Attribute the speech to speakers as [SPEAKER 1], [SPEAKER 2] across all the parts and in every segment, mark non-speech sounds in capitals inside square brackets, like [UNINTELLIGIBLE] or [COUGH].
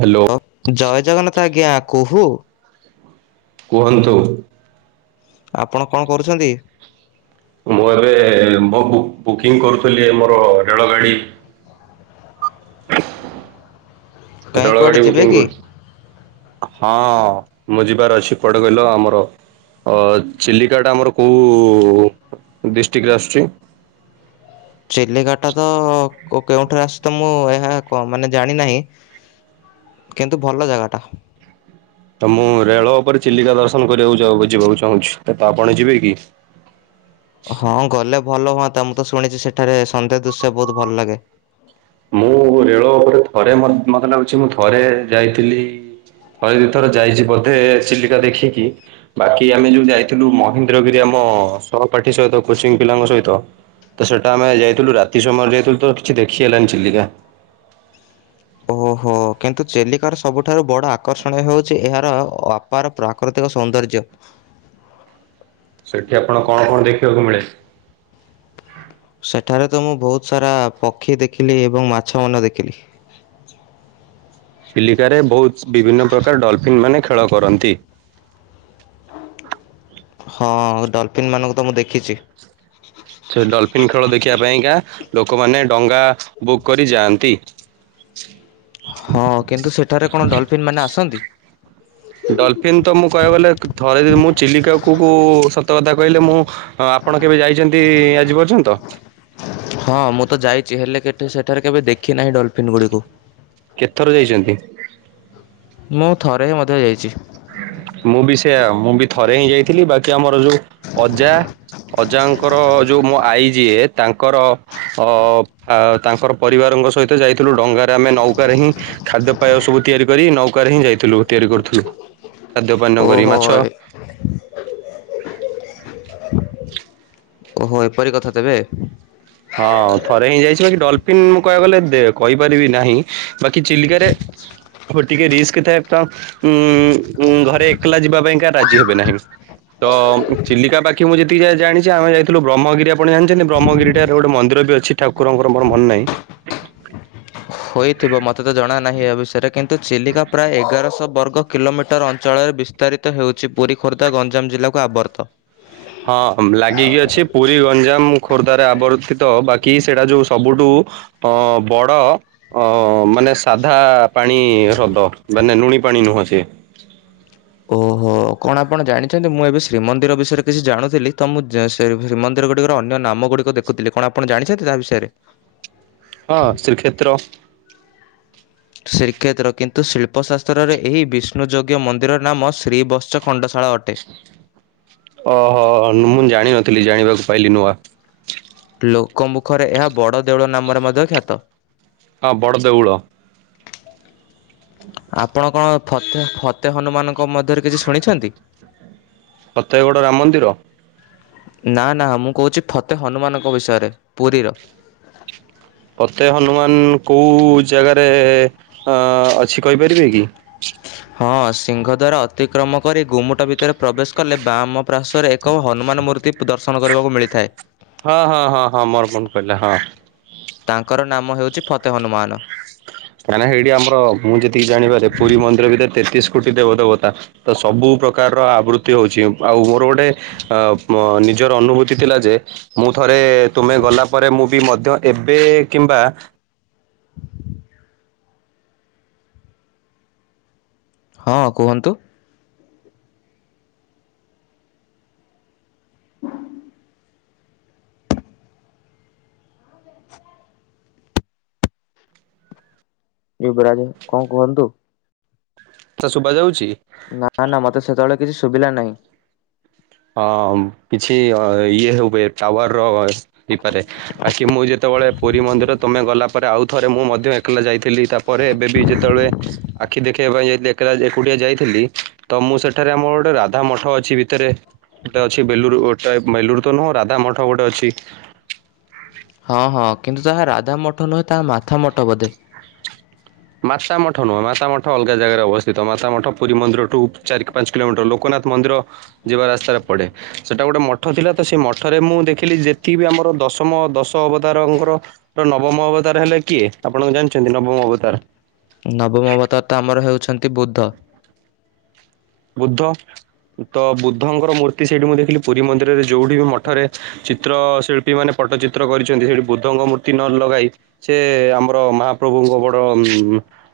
[SPEAKER 1] Hello
[SPEAKER 2] ହୋଉ ଜୟ ଜଗନ୍ନାଥ ଆଜ୍ଞା କୁହୁ।
[SPEAKER 1] କୁହନ୍ତୁ।
[SPEAKER 2] ଆପଣ କଣ କରୁଛନ୍ତି?
[SPEAKER 1] ମୁଁ ଏବେ ବୁକିଂ କରୁଥିଲି ମୋର ରେଳ ଗାଡି।
[SPEAKER 2] କାହିଁ
[SPEAKER 1] ରେଳ
[SPEAKER 2] କୁଆଡ଼େ
[SPEAKER 1] ଗାଡି
[SPEAKER 2] ଯିବେ
[SPEAKER 1] ବୁକିଂ
[SPEAKER 2] କି?
[SPEAKER 1] କରୁଛି। ହଁ। ହଁ ମୁଁ ଯିବାର ଅଛି କୁଆଡେ କହିଲ ଆମର ଅ ଚିଲିକାଟା ଆମର କୋଉ ଡିଷ୍ଟ୍ରିକ୍ଟରେ ଆସୁଛି?
[SPEAKER 2] [INAUDIBLE] ଚିଲିକାଟା ତ କେଉଁଠାରୁ ଆସେ ତ ମୁଁ ଏହା ମାନେ ଜାଣିନାହିଁ। କିନ୍ତୁ ଭଲ ଜାଗାଟା।
[SPEAKER 1] ତ ମୁଁ ରେଳ ଉପରେ ଚିଲିକା ଦର୍ଶନ କରିବାକୁ ଯାଇ ଯିବାକୁ ଚାହୁଁଛି। ତତ ଆପଣ ଯିବେ କି?
[SPEAKER 2] ହଁ ଗଲେ ଭଲ ହୁଅନ୍ତା ମୁଁ ତ ଶୁଣିଛି ସେଠାରେ ସନ୍ଧ୍ୟା ଦୃଶ୍ୟ ବହୁତ ଭଲ ଲାଗେ। [INAUDIBLE]
[SPEAKER 1] ମୁଁ ରେଳ ଉପରେ ଥରେ ମତ ମତେ ଲାଗୁଛି ମୁଁ ଥରେ ଯାଇଥିଲି। ଥରେ ଦିଥର ଯାଇଛି ବୋଧେ ଚିଲିକା ଦେଖିକି ବାକି ଆମେ ଯୋଉ ଯାଇଥିଲୁ ମହେନ୍ଦ୍ରଗିରି ଆମ ହ ହ ସହପାଠୀ ସହିତ କୋଚିଂ ପିଲାଙ୍କ ସହିତ। ତ ସେଟା ଆମେ ଯାଇଥିଲୁ ରାତି ସମୟରେ ଯାଇଥିଲୁ ତ କିଛି ଦେଖି ହେଲାନି ଚିଲିକା।
[SPEAKER 2] ଓ ହୋ କିନ୍ତୁ ଚିଲିକାର ସବୁଠାରୁ ବଡ଼ ଆକର୍ଷଣୀୟ ହେଉଛି ଏହାର ଅପାର ପ୍ରାକୃତିକ ସୌନ୍ଦର୍ଯ୍ୟ। [INAUDIBLE]
[SPEAKER 1] ସେଠି ଆପଣ କଣ କଣ ଦେଖିବାକୁ ମିଳେ।
[SPEAKER 2] ସେଠାରେ ତ ମୁଁ ବହୁତ ସାରା ପକ୍ଷୀ ଦେଖିଲି ଏବଂ ମାଛ ମାନ ଦେଖିଲି। [INAUDIBLE]
[SPEAKER 1] ଚିଲିକାରେ ବହୁତ ବିଭିନ୍ନ ପ୍ରକାର ଡଲଫିନ୍ ମାନେ ଖେଳ କରନ୍ତି।
[SPEAKER 2] ହଁ ଡଲଫିନ ମାନଙ୍କୁ ତ ମୁଁ ଦେଖିଛି।
[SPEAKER 1] ସେ ଡଲଫିିନ ଖେଳ ଦେଖିବା ପାଇଁକା ଲୋକମାନେ ଡଙ୍ଗା ବୁକ୍ କରି ଯାଆନ୍ତି।
[SPEAKER 2] ହଁ କିନ୍ତୁ ସେଠାରେ କଣ ଡଲଫିନ୍ ମାନେ ଆସନ୍ତି?
[SPEAKER 1] ଡଲଫିନ୍ ତ ମୁଁ କହିବାକୁ ଗଲେ ଥରେ ଯଦି ମୁଁ ହଁ ଆପଣ କେବେ ଯାଇଛନ୍ତି ଆଜି ପର୍ଯ୍ୟନ୍ତ?
[SPEAKER 2] ହଁ ମୁଁ ତ ଯାଇଛି ହେଲେ କେଠ ସେଠାରେ କେବେ ଦେଖି ନାହିଁ ଡଲଫିନ୍ ଗୁଡିକୁ।
[SPEAKER 1] କେତ ଥର ଯାଇଛନ୍ତି?
[SPEAKER 2] ମୁଁ ଥରେ ହିଁ ମଧ୍ୟ ଯାଇଛି।
[SPEAKER 1] ମୁଁ ବି ସେଆ ମୁଁ ବି ଥରେ ହିଁ ଯାଇଥିଲି ବାକି ଆମର ଯୋଉ ଅଜା ଅଜାଙ୍କର ଯୋଉ ମୋ ଆଈ ଯିଏ ତାଙ୍କର ଅ ତାଙ୍କର ପରିବାରଙ୍କ ସହିତ ଯାଇଥିଲୁ ଡଙ୍ଗାରେ ଆମେ ନୌକାରେ ହିଁ ଖାଦ୍ୟପାୟ ସବୁ ତିଆରି କରି ନୌକାରେ ହିଁ ଯାଇଥିଲୁ ତିଆରି କରୁଥିଲୁ। ଖାଦ୍ୟ ପାନୀୟ କରି
[SPEAKER 2] ଓହୋ
[SPEAKER 1] ମାଛ।
[SPEAKER 2] ଓହୋ ଏପରି କଥା ତେବେ।
[SPEAKER 1] ହଁ ଥରେ ହିଁ ଯାଇଛି। ବାକି ଡଲଫିନ୍ ମୁଁ କହିବାକୁ ଗଲେ କହିପାରିବି ନାହିଁ ବାକି ଚିଲିକାରେ ଆ ଟିକେ ରିସ୍କ ଥାଏ ତ ଉଁ ଘରେ ଏକଲା ଯିବା ପାଇଁ କା ରାଜି ହେବେ ନାହିଁ। ତ ଚିଲିକା ପାଖି ମୁଁ ଯେତିକି ଜାଣିଛି ଆମେ ଯାଇଥିଲ ବ୍ର୍ମଗିରି ଆପଣ ଜାଣିଛନ୍ତି ବ୍ରହ୍ମଗିରି ଏଠାରେ ଗୋଟେ ମନ୍ଦିର ବି ଅଛି ଠାକୁରଙ୍କର ମୋର ମନେ ନାହିଁ।
[SPEAKER 2] ହୋଇଥିବ ମୋତେ ତ ଜଣା ନାହିଁ ଏ ବିଷୟରେ କିନ୍ତୁ ଚିଲିକା ପ୍ରାୟ ଏଗାରଶହ ବର୍ଗ କିଲୋମିଟର ଅଞ୍ଚଳରେ ବିସ୍ତାରିତ ହେଉଛି ପୁରୀ ଖୋର୍ଦ୍ଧା ଗଞ୍ଜାମ ଜିଲ୍ଲାକୁ ଆବର୍ତ୍ତ
[SPEAKER 1] ହଁ ଲାଗିକି ଅଛି ପୁରୀ ଗଞ୍ଜାମ ଖୋର୍ଦ୍ଧାରେ ଆବର୍ତ୍ତିତ ବାକି ସେଟା ଯୋଉ ସବୁଠୁ ଅ ବଡ଼ ମାନ ମାନେ ସାଧା ପାଣି ହ୍ରଦ ମାନେ ଲୁଣି ପାଣି ନୁହଁ ସେ
[SPEAKER 2] [INAUDIBLE] କଣ ଆପଣ ଜାଣିଛନ୍ତି ମୁଁ ଏବେ ଶ୍ରୀ ମନ୍ଦୀର ବିଷୟରେ କିଛି ଜାଣୁଥିଲି ତ ମୁ [UNINTELLIGIBLE] ଗୁଡ଼ିକ ଦେଖୁଥିଲି କଣ ଆପଣ ଜାଣିଛନ୍ତି ତା ବିଷୟରେ?
[SPEAKER 1] ହଁ ଶ୍ରୀକ୍ଷେତ୍ର।
[SPEAKER 2] ଶ୍ରୀକ୍ଷେତ୍ର କିନ୍ତୁ ଶିଳ୍ପଶାସ୍ତ୍ରରେ ଏହି ବିଷ୍ଣୁ ଯୋଗ୍ୟ ମନ୍ଦିରର ନାମ ଶ୍ରୀ ବତ୍ସ
[SPEAKER 1] ଓହୋ ମୁଁ ଜାଣିନଥିଲି ଜାଣିବାକୁ ପାଇଲି ନୂଆ।
[SPEAKER 2] ଲୋକ ମୁଖରେ ଏହା ବଡ଼ ଦେଉଳ ନାମରେ ମଧ୍ୟ ଖ୍ୟାତ।
[SPEAKER 1] ହଁ ବଡ଼ ଦେଉଳ।
[SPEAKER 2] ଆପଣ କଣ ଫତେ ଫତେ ହନୁମାନଙ୍କ ମଧ୍ୟରେ କିଛି ଶୁଣିଚନ୍ତି?
[SPEAKER 1] ଫତେଗଡ଼ ରାମ ମନ୍ଦିର।
[SPEAKER 2] ନା ନା ମୁଁ କହୁଛି ଫତେ ହନୁମାନଙ୍କ ବିଷୟରେ ପୁରୀର।
[SPEAKER 1] ଫତେ ହନୁମାନ କୋଉ ଜାଗାରେ ଆ ଅଛି କହିପାରିବେ କି?
[SPEAKER 2] ହଁ ସିଂଘଦ୍ୱାରା ଅତିକ୍ରମ କରି ଗୁମୁଟ ଭିତରେ ପ୍ରବେଶ କଲେ ବାମ ପ୍ରାସ ରେ ଏକ ହନୁମାନ ମୂର୍ତ୍ତି ଦର୍ଶନ କରିବାକୁ ମିଳିଥାଏ।
[SPEAKER 1] ହଁ ହଁ ହଁ ହଁ ମର ମନ ପଇଲା ହଁ।
[SPEAKER 2] ତାଙ୍କର ନାମ ହେଉଛି ଫତେ ହନୁମାନ।
[SPEAKER 1] ତ୍ରାଣ ନା ହେଇଟି ଆମର ମୁଁ ଯେତିକି ଜାଣିବାରେ ପୁରୀ ମନ୍ଦିର ଭିତରେ ତେତିଶ କୋଟି ଦେବ ଦେବତା ତ ସବୁ ପ୍ରକାର ର ଆବୃତି ହଉଛି ଆଉ ମୋର ଗୋଟେ ଅମ ନିଜର ଅନୁଭୂତି ଥିଲା ଯେ ମୁଁ ଥରେ ତୁମେ ଗଲା ପରେ ମୁଁ ବି ମଧ୍ୟ ଏବେ କିମ୍ବା
[SPEAKER 2] ହଁ କୁହନ୍ତୁ। ଯୁବରାଜ କଣ କୁହନ୍ତୁ।
[SPEAKER 1] ତା ଶୁବା ଯାଉଛି?
[SPEAKER 2] ନା ନା ମତେ ସେତବେଳେ କିଛି ସୁଭିଲା ନାହିଁ।
[SPEAKER 1] ଅମ କିଛି ଅ ଇଏ ହେଉବେ ପାୱାର ର ହେଇପାରେ ବାକି ମୁଁ ଯେତେବ ଯେତବେଳେ ପୁରୀ ମନ୍ଦିର ତମେ ଗଲା ପରେ ଆଉ ଥରେ ମୁଁ ମଧ୍ୟ ଏକଲା ଯାଇଥିଲି ତାପରେ ଏବେ ବି ଯେତବେଳେ ଆଖି ଦେଖେଇବା ପାଇଁ ଯାଇଥିଲି ଏକଟ ଏକୁଟିଆ ଯାଇଥିଲି ତ ମୁଁ ସେଠାରେ ଆମର ଗୋଟିେ ରାଧା ମଠ ଅଛି ଭିତରେ ଗୋଟେ ଅଛି ବେଲୁରୁ ଗୋଟେ ବେଲୁରୁ ତ ନୁହଁ ରାଧା ମଠ ଗୋଟେ ଅଛି।
[SPEAKER 2] ହଁ ହଁ କିନ୍ତୁ ତାହା ରାଧା ମଠ ନୁହେଁ ତାହା ମାଥା ମଟ ବୋଧେ।
[SPEAKER 1] ମାତା ମଠ ନୁହଁ ମାତା ମଠ ଅଲଗା ଜାଗାରେ ଅବସ୍ଥିତ ମାତା ମଠ ପୁରୀ ମନ୍ଦିରଠୁ ଚାରି ପାଞ୍ଚ କିଲୋମିଟର ଲୋକ ନା ନାଥ ମନ୍ଦିର ଯିବା ରାସ୍ତାରେ ପଡେ ସେଟା ଗୋଟେ ମଠ ଥିଲା ତ ସେଇ ମଠରେ ମୁଁ ଦେଖିଲି ଯେତିକି ଆମର ଦଶମ ଦଶ ଅବତାରଙ୍କର ନବମ ଅବତାର ହେଲେ କିଏ ଆପଣ ଜାଣିଛନ୍ତି ନବମ ଅବତାର?
[SPEAKER 2] ନବମଅବତାର ତ ଆମର ହେଉଛନ୍ତି ବୁଦ୍ଧ।
[SPEAKER 1] ବୁଦ୍ଧ। ତ ବୁଦ୍ଧଙ୍କର ମୂର୍ତ୍ତି ସେଇଠି ମୁଁ ଦେଖିଲି ପୁରୀ ମନ୍ଦିରରେ ଯୋଉଠି ବି ମଠରେ ଚିତ୍ର ଶିଳ୍ପୀ ମାନେ ଫଟ୍ଟଚିତ୍ର କରିଛନ୍ତି ସେଇଠି ବୁଦ୍ଧଙ୍କ ମୂର୍ତ୍ତି ନ ଲଗାଇ ସେ ଆମର ମହାପ୍ରଭୁଙ୍କ ବଡ଼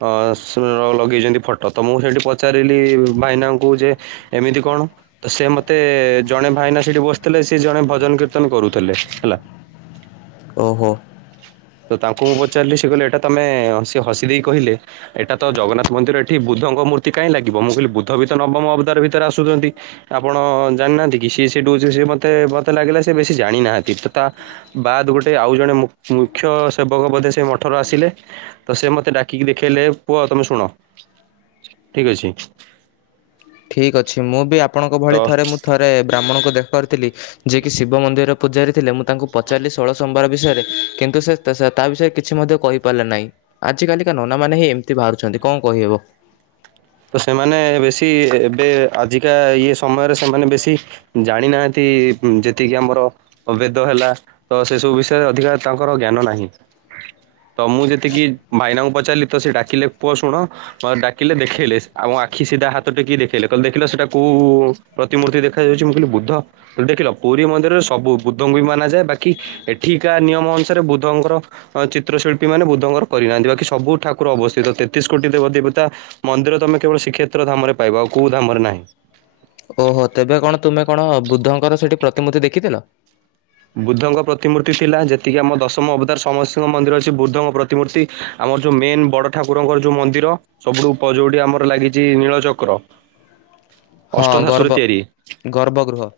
[SPEAKER 1] ଅ ସେ ଲଗେଇଛନ୍ତି ଫଟ ତ ମୁଁ ସେଠି ପଚାରିଲି ଭାଇନାଙ୍କୁ ଯେ ଏମିତି କଣ ତ ସେ ମତେ ଜଣେ ଭାଇନା ସେଠି ବସିଥିଲେ ସେ ଜଣେ ଭଜନ କୀର୍ତ୍ତନ କରୁଥିଲେ ହେଲା।
[SPEAKER 2] ଓହୋ।
[SPEAKER 1] ତ ତାଙ୍କୁ ମୁଁ ପଚାରିଲି ସେ କହିଲେ ଏଇଟା ତମେ ସେ ହସି ଦେଇ କହିଲେ ଏଇଟା ତ ଜଗନ୍ନାଥ ମନ୍ଦିର ଏଠି ବୁଦ୍ଧଙ୍କ ମୂର୍ତି କାଇଁ ଲାଗିବ ମୁଁ କହିଲି ବୁଦ୍ଧ ନବମ ଅବତାର ଭିତରେ ଆସୁଛନ୍ତି ଆପଣ ଜାଣିନାହାନ୍ତି କି ସିଏ ସେଠୁଛି ମତେ ମତେ ଲାଗିଲା ସେ କି ଜାଣିନାହାନ୍ତି ତ ତା ବାଦ ଗୋଟେ ଆଉ ଜଣେ ମୁକ କୁ ମୁଖ୍ୟ ସେବକ ବୋଧେ ସେ ମଠର ଆସିଲେ ତ ସେ ମତେ ଡାକିକି ଦେଖେଇଲେ ପୁଅ ତମେ ଶୁଣ। ଠିକ ଅଛି।
[SPEAKER 2] ଠିକ୍ ଅଛି ମୁଁ ବି ଆପଣଙ୍କ ଭଳି
[SPEAKER 1] ତ
[SPEAKER 2] ଥରେ ମୁଁ ଥରେ ବ୍ରାହ୍ମଣଙ୍କୁ ଦେଖା କରିଥିଲି ଯିଏକ ଶିବ ମନ୍ଦିର ପୂଜାରି ଥିଲେ ମୁଁ ତାଙ୍କୁ ପଚିଲି ଷୋଳ ସୋମବାର ବିଷୟରେ କିନ୍ତୁ ସେ ତା ବିଷୟରେ କିଛି ମଧ୍ୟ କହି ପାରିଲା ନାହିଁ ଆଜିକାିକା ନନା ମ ହିଁ ଏମିତି ବାହାରୁଛନ୍ତି ଏ କଣ କହିହେବ?
[SPEAKER 1] ତ ସେମାନେ ବେଶୀ ଏବେ ଆଜିକା ଇଏ ସମୟରେ ସେମାନେ ବେଶୀ ଜାଣିନାହାନ୍ତି। ଯେତିକି ଆମର ଭେଦ ହେଲା ତ ସେ ସବୁ ବିଷୟରେ ଅଧିକା ତାଙ୍କର ଜ୍ଞାନ ନାହିଁ।
[SPEAKER 2] [INAUDIBLE]
[SPEAKER 1] ତ ମୁଁ ଯେତିକି ଭାଇନାଙ୍କୁ ପଚାରିଲି ତ ସେ ଡାକିଲେ ପୁଅ ଶୁଣ ଡାକିଲେ ଦେଖେଇଲେ। ଆଉ ଆଖି ସିଧା ହାତ ଟେକି ଦେଖେଇଲେ କହିଲେ ଦେଖିଲ ସେଟା କୋଉ ପ୍ରତିମୂର୍ତ୍ତି ଦେଖା ଯାଉଛି ମୁଁ କହିଲି ବୁଦ୍ଧ ଦେଖିଲ ପୁରୀ ମନ୍ଦିରରେ ସବୁ ବୁଦ୍ଧଙ୍କୁ ବି ମାନଯାଏ ବାକି ଏଠିକା ନିୟମ ଅନୁସାରେ ବୁଦ୍ଧଙ୍କର ଚିତ୍ରଶିଳ୍ପୀ ମାନ ବୁଦ୍ଧଙ୍କର କରିନାହାନ୍ତି ବାକି ସବୁ ଠାର ଅବସ୍ଥିତ ତେତିଶ କୋଟି ଦେବ ଦେବତା ମନ୍ଦିର ତମେ କେବଳ ଶ୍ରୀକ୍ଷେତ୍ର ଧାମରେ ପାଇବା ଆଉ କୋଉ ଧାମରେ ନାହିଁ।
[SPEAKER 2] ଓହୋ ତେବେ କଣ ତୁମେ କଣ ବୁଦ୍ଧଙ୍କର ସେଇଠି ପ୍ରତିମୂର୍ତ୍ତି ଦେଖିଥିଲ?
[SPEAKER 1] ବୁଦ୍ଧଙ୍କ ପ୍ରତିମୂର୍ତ୍ତି ଥିଲା ଯେତିକି ଆମ ଦଶମ ଅବତାର ସମସ୍ତତିଙ୍କ ମନ୍ଦିର ଅଛି ବୁଦ୍ଧଙ୍କ ପ୍ରତିମୂର୍ତ୍ତି ଆମର ଯେଉଁ ମେନ୍ ବଡ ଠାକୁରଙ୍କର ଯୋଉ ମନ୍ଦିର ସବୁଠୁ ଉପର ଯୋଉଠି ଆମର ଲାଗିଛି ନୀଳଚକ୍ର
[SPEAKER 2] ହଁ
[SPEAKER 1] ଅଷ୍ଟ ଧାତୁରେ
[SPEAKER 2] ଗର୍ଭ
[SPEAKER 1] ତିଆରି
[SPEAKER 2] ଗର୍ଭଗୃହ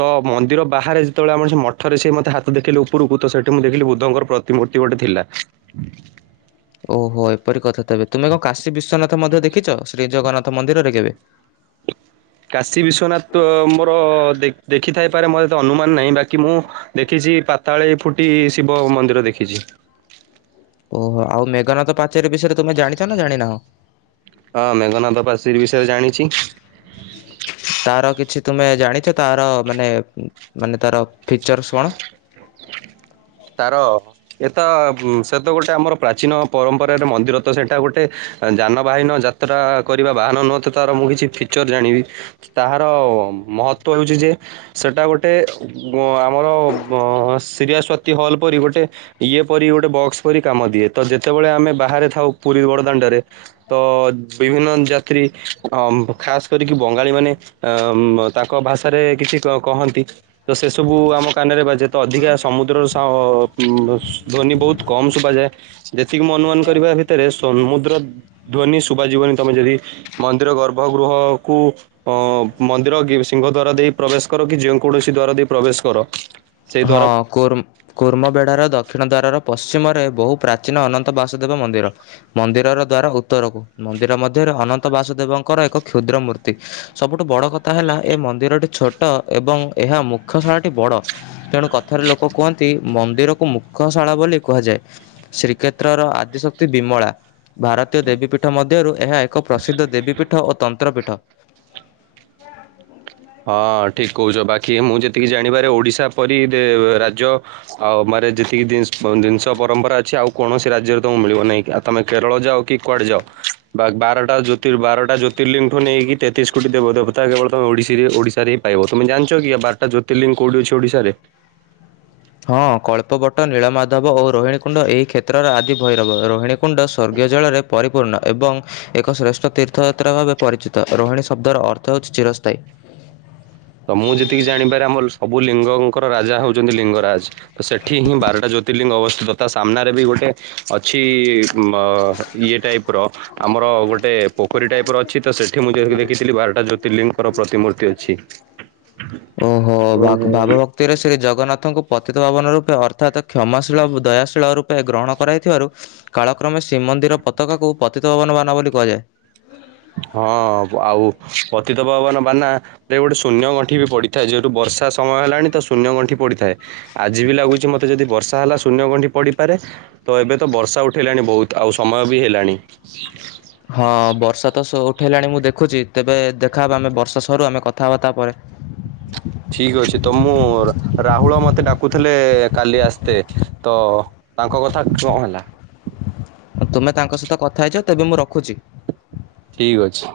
[SPEAKER 1] ତ ମନ୍ଦିର ବାହାରେ ଯେତେବେଳେ ଆମର ସେ ମଠରେ ସେ ମତେ ହାତ ଦେଖିଲେ ଉପରକୁ ତ ସେଠି ମୁଁ ଦେଖିଲି ବୁଦ୍ଧଙ୍କର ପ୍ରତିମୂର୍ତ୍ତି ଗୋଟେ ଥିଲା।
[SPEAKER 2] ଓହୋ ଏପରି କଥା ତବେ ତୁମେ କଣ କାଶୀ ବିଶ୍ୱନାଥ ମଧ୍ୟ ଦେଖିଛ? ଶ୍ରୀଜଗନ୍ନାଥ ମନ୍ଦିରରେ କେବେ?
[SPEAKER 1] କାଶୀ ବିଶ୍ୱନାଥ ମୋର ଦେଖି ଥାଇପାରେ ମୋର ତ ଅନୁମାନ ନାହିଁ ବାକି ମୁଁ ଦେଖିଛି ପାତାଳ ଫୁଟି ଶିବ ମନ୍ଦିର ଦେଖି [INAUDIBLE]
[SPEAKER 2] ଓହୋ ଆଉ ମେଘନାଦ ପାଚେରୀ ବିଷୟରେ ତୁମେ ଜାଣିଛ ନା ଜାଣିି ନାହ
[SPEAKER 1] ହଁ ମେଘନାଥ ପଚେରି ବିଷୟରେ ଜାଣିଛି।
[SPEAKER 2] ତାର କିଛି ତୁମେ ଜାଣିଛ ତାର ମାନେ ମାନେ ତାର ଫିଚର୍ସ କଣ?
[SPEAKER 1] ଏଟ ସେ ତ ଗୋଟେ ଆମର ପ୍ରାଚୀନ ପରମ୍ପରାରେ ମନ୍ଦିର ତ ସେଇଟା ଗୋଟେ ଯାନବାହିନ ଯାତ୍ରା କରିବା ବାହାନ ନୁହ ତ ତାର ମୁଁ କିଛି ଫିଚର ଜାଣିବି ତାହାର ମହତ୍ଵ ହଉଛି ଯେ ସେଟା ଗୋଟେ ଗଁ ଆମର ଅଁ ସିରିଆସ୍ୱତି ହଲ୍ ପରି ଗୋଟେ ଇଏ ପରି ଗୋଟେ ବକ୍ସ ପରି କାମ ଦିଏ ତ ଯେତେବେଳେ ଆମେ ବାହାରେ ଥାଉ ପୁରୀ ବଡ଼ଦାଣ୍ଡଟାରେ ତ ବିଭିନ୍ନ ଯାତ୍ରୀ ଖାସ୍ କରିକି ବଙ୍ଗାଳୀମାନେ ଅଁ ତାଙ୍କ ଭାଷାରେ କିଛି କହନ୍ତି ତ ସେସବୁ ଆମ କାନରେ ବାଯେ ତ ଅଧିକା ସମୁଦ୍ରର ସାଉ ଧ୍ୱନି ବହୁତ କମ୍ ଶୁଭାଯାଏ ଯେତିକି ମୁଁ ଅନୁମାନ କରିବା ଭିତରେ ସମୁଦ୍ର ଧ୍ୱନି ଶୁବାଜୀବନୀ ତୁମେ ଯଦି ମନ୍ଦିର ଗର୍ଭଗୃହକୁ ଅଁ ମନ୍ଦିର କି ସିଂହ ଦ୍ଵାର ଦେଇ ପ୍ରବେଶ କର କି ଯେ କୌଣସି ଦ୍ଵାରା ଦେଇ ପ୍ରବେଶ କର ସେଇ
[SPEAKER 2] ହଁ
[SPEAKER 1] ଦ୍ଵାର
[SPEAKER 2] କୁର୍ମ କୁର୍ମବେେଢାର ଦକ୍ଷିଣ ଦ୍ୱାରର ପଶ୍ଚିମରେ ବହୁ ପ୍ରାଚୀନ ଅନନ୍ତ ବାସୁଦେବ ମନ୍ଦିର ମନ୍ଦିରର ଦ୍ଵାରା ଉତ୍ତରକୁ ମନ୍ଦିର ମଧ୍ୟରେ ଅନନ୍ତ ବାସୁଦେବଙ୍କର ଏକ କ୍ଷୁଦ୍ର ମୂର୍ତ୍ତି ସବୁଠୁ ବଡ଼ କଥା ହେଲା ଏ ମନ୍ଦିରଟି ଛୋଟ ଏବଂ ଏହା ମୁଖ୍ୟଶାଳାଟି ବଡ଼ ତେଣୁ କଥାରେ ଲୋକ କୁହନ୍ତି ମନ୍ଦିରକୁ ମୁଖ ଶାଳା ବୋଲି କୁହାଯାଏ ଶ୍ରୀକ୍ଷେତ୍ରର ଆଦ୍ୟଶକ୍ତି ବିମଳା ଭାରତୀୟ ଦେବୀପୀଠ ମଧ୍ୟରୁ ଏହା ଏକ ପ୍ରସିଦ୍ଧ ଦେବୀପୀଠ ଓ ତନ୍ତ୍ରପୀଠ। ହଁ [UNINTELLIGIBLE]
[SPEAKER 1] କି ମୁଁ ଯେତିକି ଜାଣିବାରେ ଓଡିଶା ପରି ରାଜ୍ୟ ଆଉ ମାରେ ଯେତିକି ଜିନିଷ ପରମ୍ପରା ଅଛି ଆଉ କୌଣସି ରାଜ୍ୟରେ ତମ ମିଳିବ ନାହିଁଉ ତମେ କେରଳ ଯାଅ କି କୁଆଡେ ଯା ବା ବାରଟା ବାରଟା ଜ୍ୟୋତିର୍ଲିଙ୍ଗ ନେଇକି ତେତିଶ କୋଟି ଦେବ ଦେବତା। କେବଳଓଡିସ। ରେ। ଓଡିଶାରେ ହିଁ ପାଇବ ତମେ ଜାଣିଛ କି ବାରଟା ଜ୍ୟୋତିର୍ଲିଙ୍ଗ କୋଉଠି ଅଛି ଓଡିଶାରେ?
[SPEAKER 2] ହଁ କଳ୍ପବଟ ନୀଳମାଧବ ଓ ରୋହିଣୀକୁୁଣ୍ଡ ଏହି କ୍ଷେତ୍ରର ଆଦି ଭୈରବ ରୋହିଣୀ କୁଣ୍ଡ ସ୍ୱର୍ଗିଅ ଜଳରେ ପରି ପୂର୍ଣ ଏବଂ ଏକ ଶ୍ରେଷ୍ଠ ତୀର୍ଥଯାତ୍ରା ଭାବେ ପରିଚିତ ରୋହିଣୀ ଶବ୍ଦର ଅର୍ଥ ହେଉଛି ଚିରସ୍ଥାୟୀ। [INAUDIBLE]
[SPEAKER 1] ତ ମୁଁ ଯେତିକି ଜାଣିପାରେ ଆମ ସବୁ ଲିଙ୍ଗଙ୍କର ରାଜା ହଉଛନ୍ତି ଲିଙ୍ଗରାଜ। ତ ସେଠି ହିଁ ବାରଟା ଜ୍ୟୋତିର୍ଲିଙ୍ଗ ଅବସ୍ଥିତ ତଥା ସାମ୍ନାରେ ବି ଗୋଟେ ଅଛି ମଁ ଏଇ ଟାଇପ ର ଆମର ଗୋଟେ ପୋଖରୀ ଟାଇପ ର ଅଛି ତ ସେଇଠି ମୁଁ ଦେଖିଥିଲି ବାରଟା ଜ୍ୟୋତିର୍ଲିଙ୍ଗର ପ୍ରତିମୂର୍ତ୍ତି ଅଛି।
[SPEAKER 2] ଓହୋ ଭା
[SPEAKER 1] ଓହୋ।
[SPEAKER 2] ଭାବ ଭକ୍ତିରେ ଶ୍ରୀ ଜଗନ୍ନାଥଙ୍କୁ ପତିତ ଭାବନ ରୂପେ ଅର୍ଥାତ୍ କ୍ଷମାଶୀଳ ଦୟାଶୀଳ ରୂପେ ଗ୍ରହଣ କରାଇଥିବାରୁ କାଳକ୍ରମେ ଶ୍ରୀମନ୍ଦିର ପତାକାକୁ ପତିତପାବନ ବାନା ବୋଲି କୁହାଯାଏ।
[SPEAKER 1] ହଁ ଆଉ ପତିତ ଭବାନ ବାନା ରେ ଗୋଟେ ଶୂନ୍ୟ ଗଣ୍ଠି ବି ପଡିଥାଏ ଯଠୁ ବ ବର୍ଷା ସମୟ ହେଲାଣି ତ ଶୂନ୍ୟ ଗଣ୍ଠି ପଡ଼ିଥାଏ ଆଜି ବି ଲାଗୁଛି ମୋତେ ଯଦି ବର୍ଷା ହେଲା ଶୂନ୍ୟ ଗଣ୍ଠି ପଡ଼ିପାରେ ତ ଏବେ ତ ବର୍ଷା ଉଠେଇଲାଣି ବହୁତ ଆଉ ସମୟ ବି ହେଲାଣି
[SPEAKER 2] ହଁ ବର୍ଷା ତ ଉଠେଇଲାଣି ମୁଁ ଦେଖୁଛି ତେବେ ଦେଖାହବ ଆମେ ବର୍ଷା ସରୁ ଆମେ କଥାବାର୍ତ୍ତା ପରେ।
[SPEAKER 1] ଠିକ ଅଛି ତ ମୁଁ ରାହୁଳ ମତେ ଡାକୁଥିଲେ କାଲି ଆସେ ତ ତାଙ୍କ କଥା କଣ ହେଲା
[SPEAKER 2] ତୂମେ ତାଙ୍କ ସହିତ କଥା ହେଇଛ? ତେବେ ମୁଁ ରଖୁଛି
[SPEAKER 1] ଠିକ ଅଛି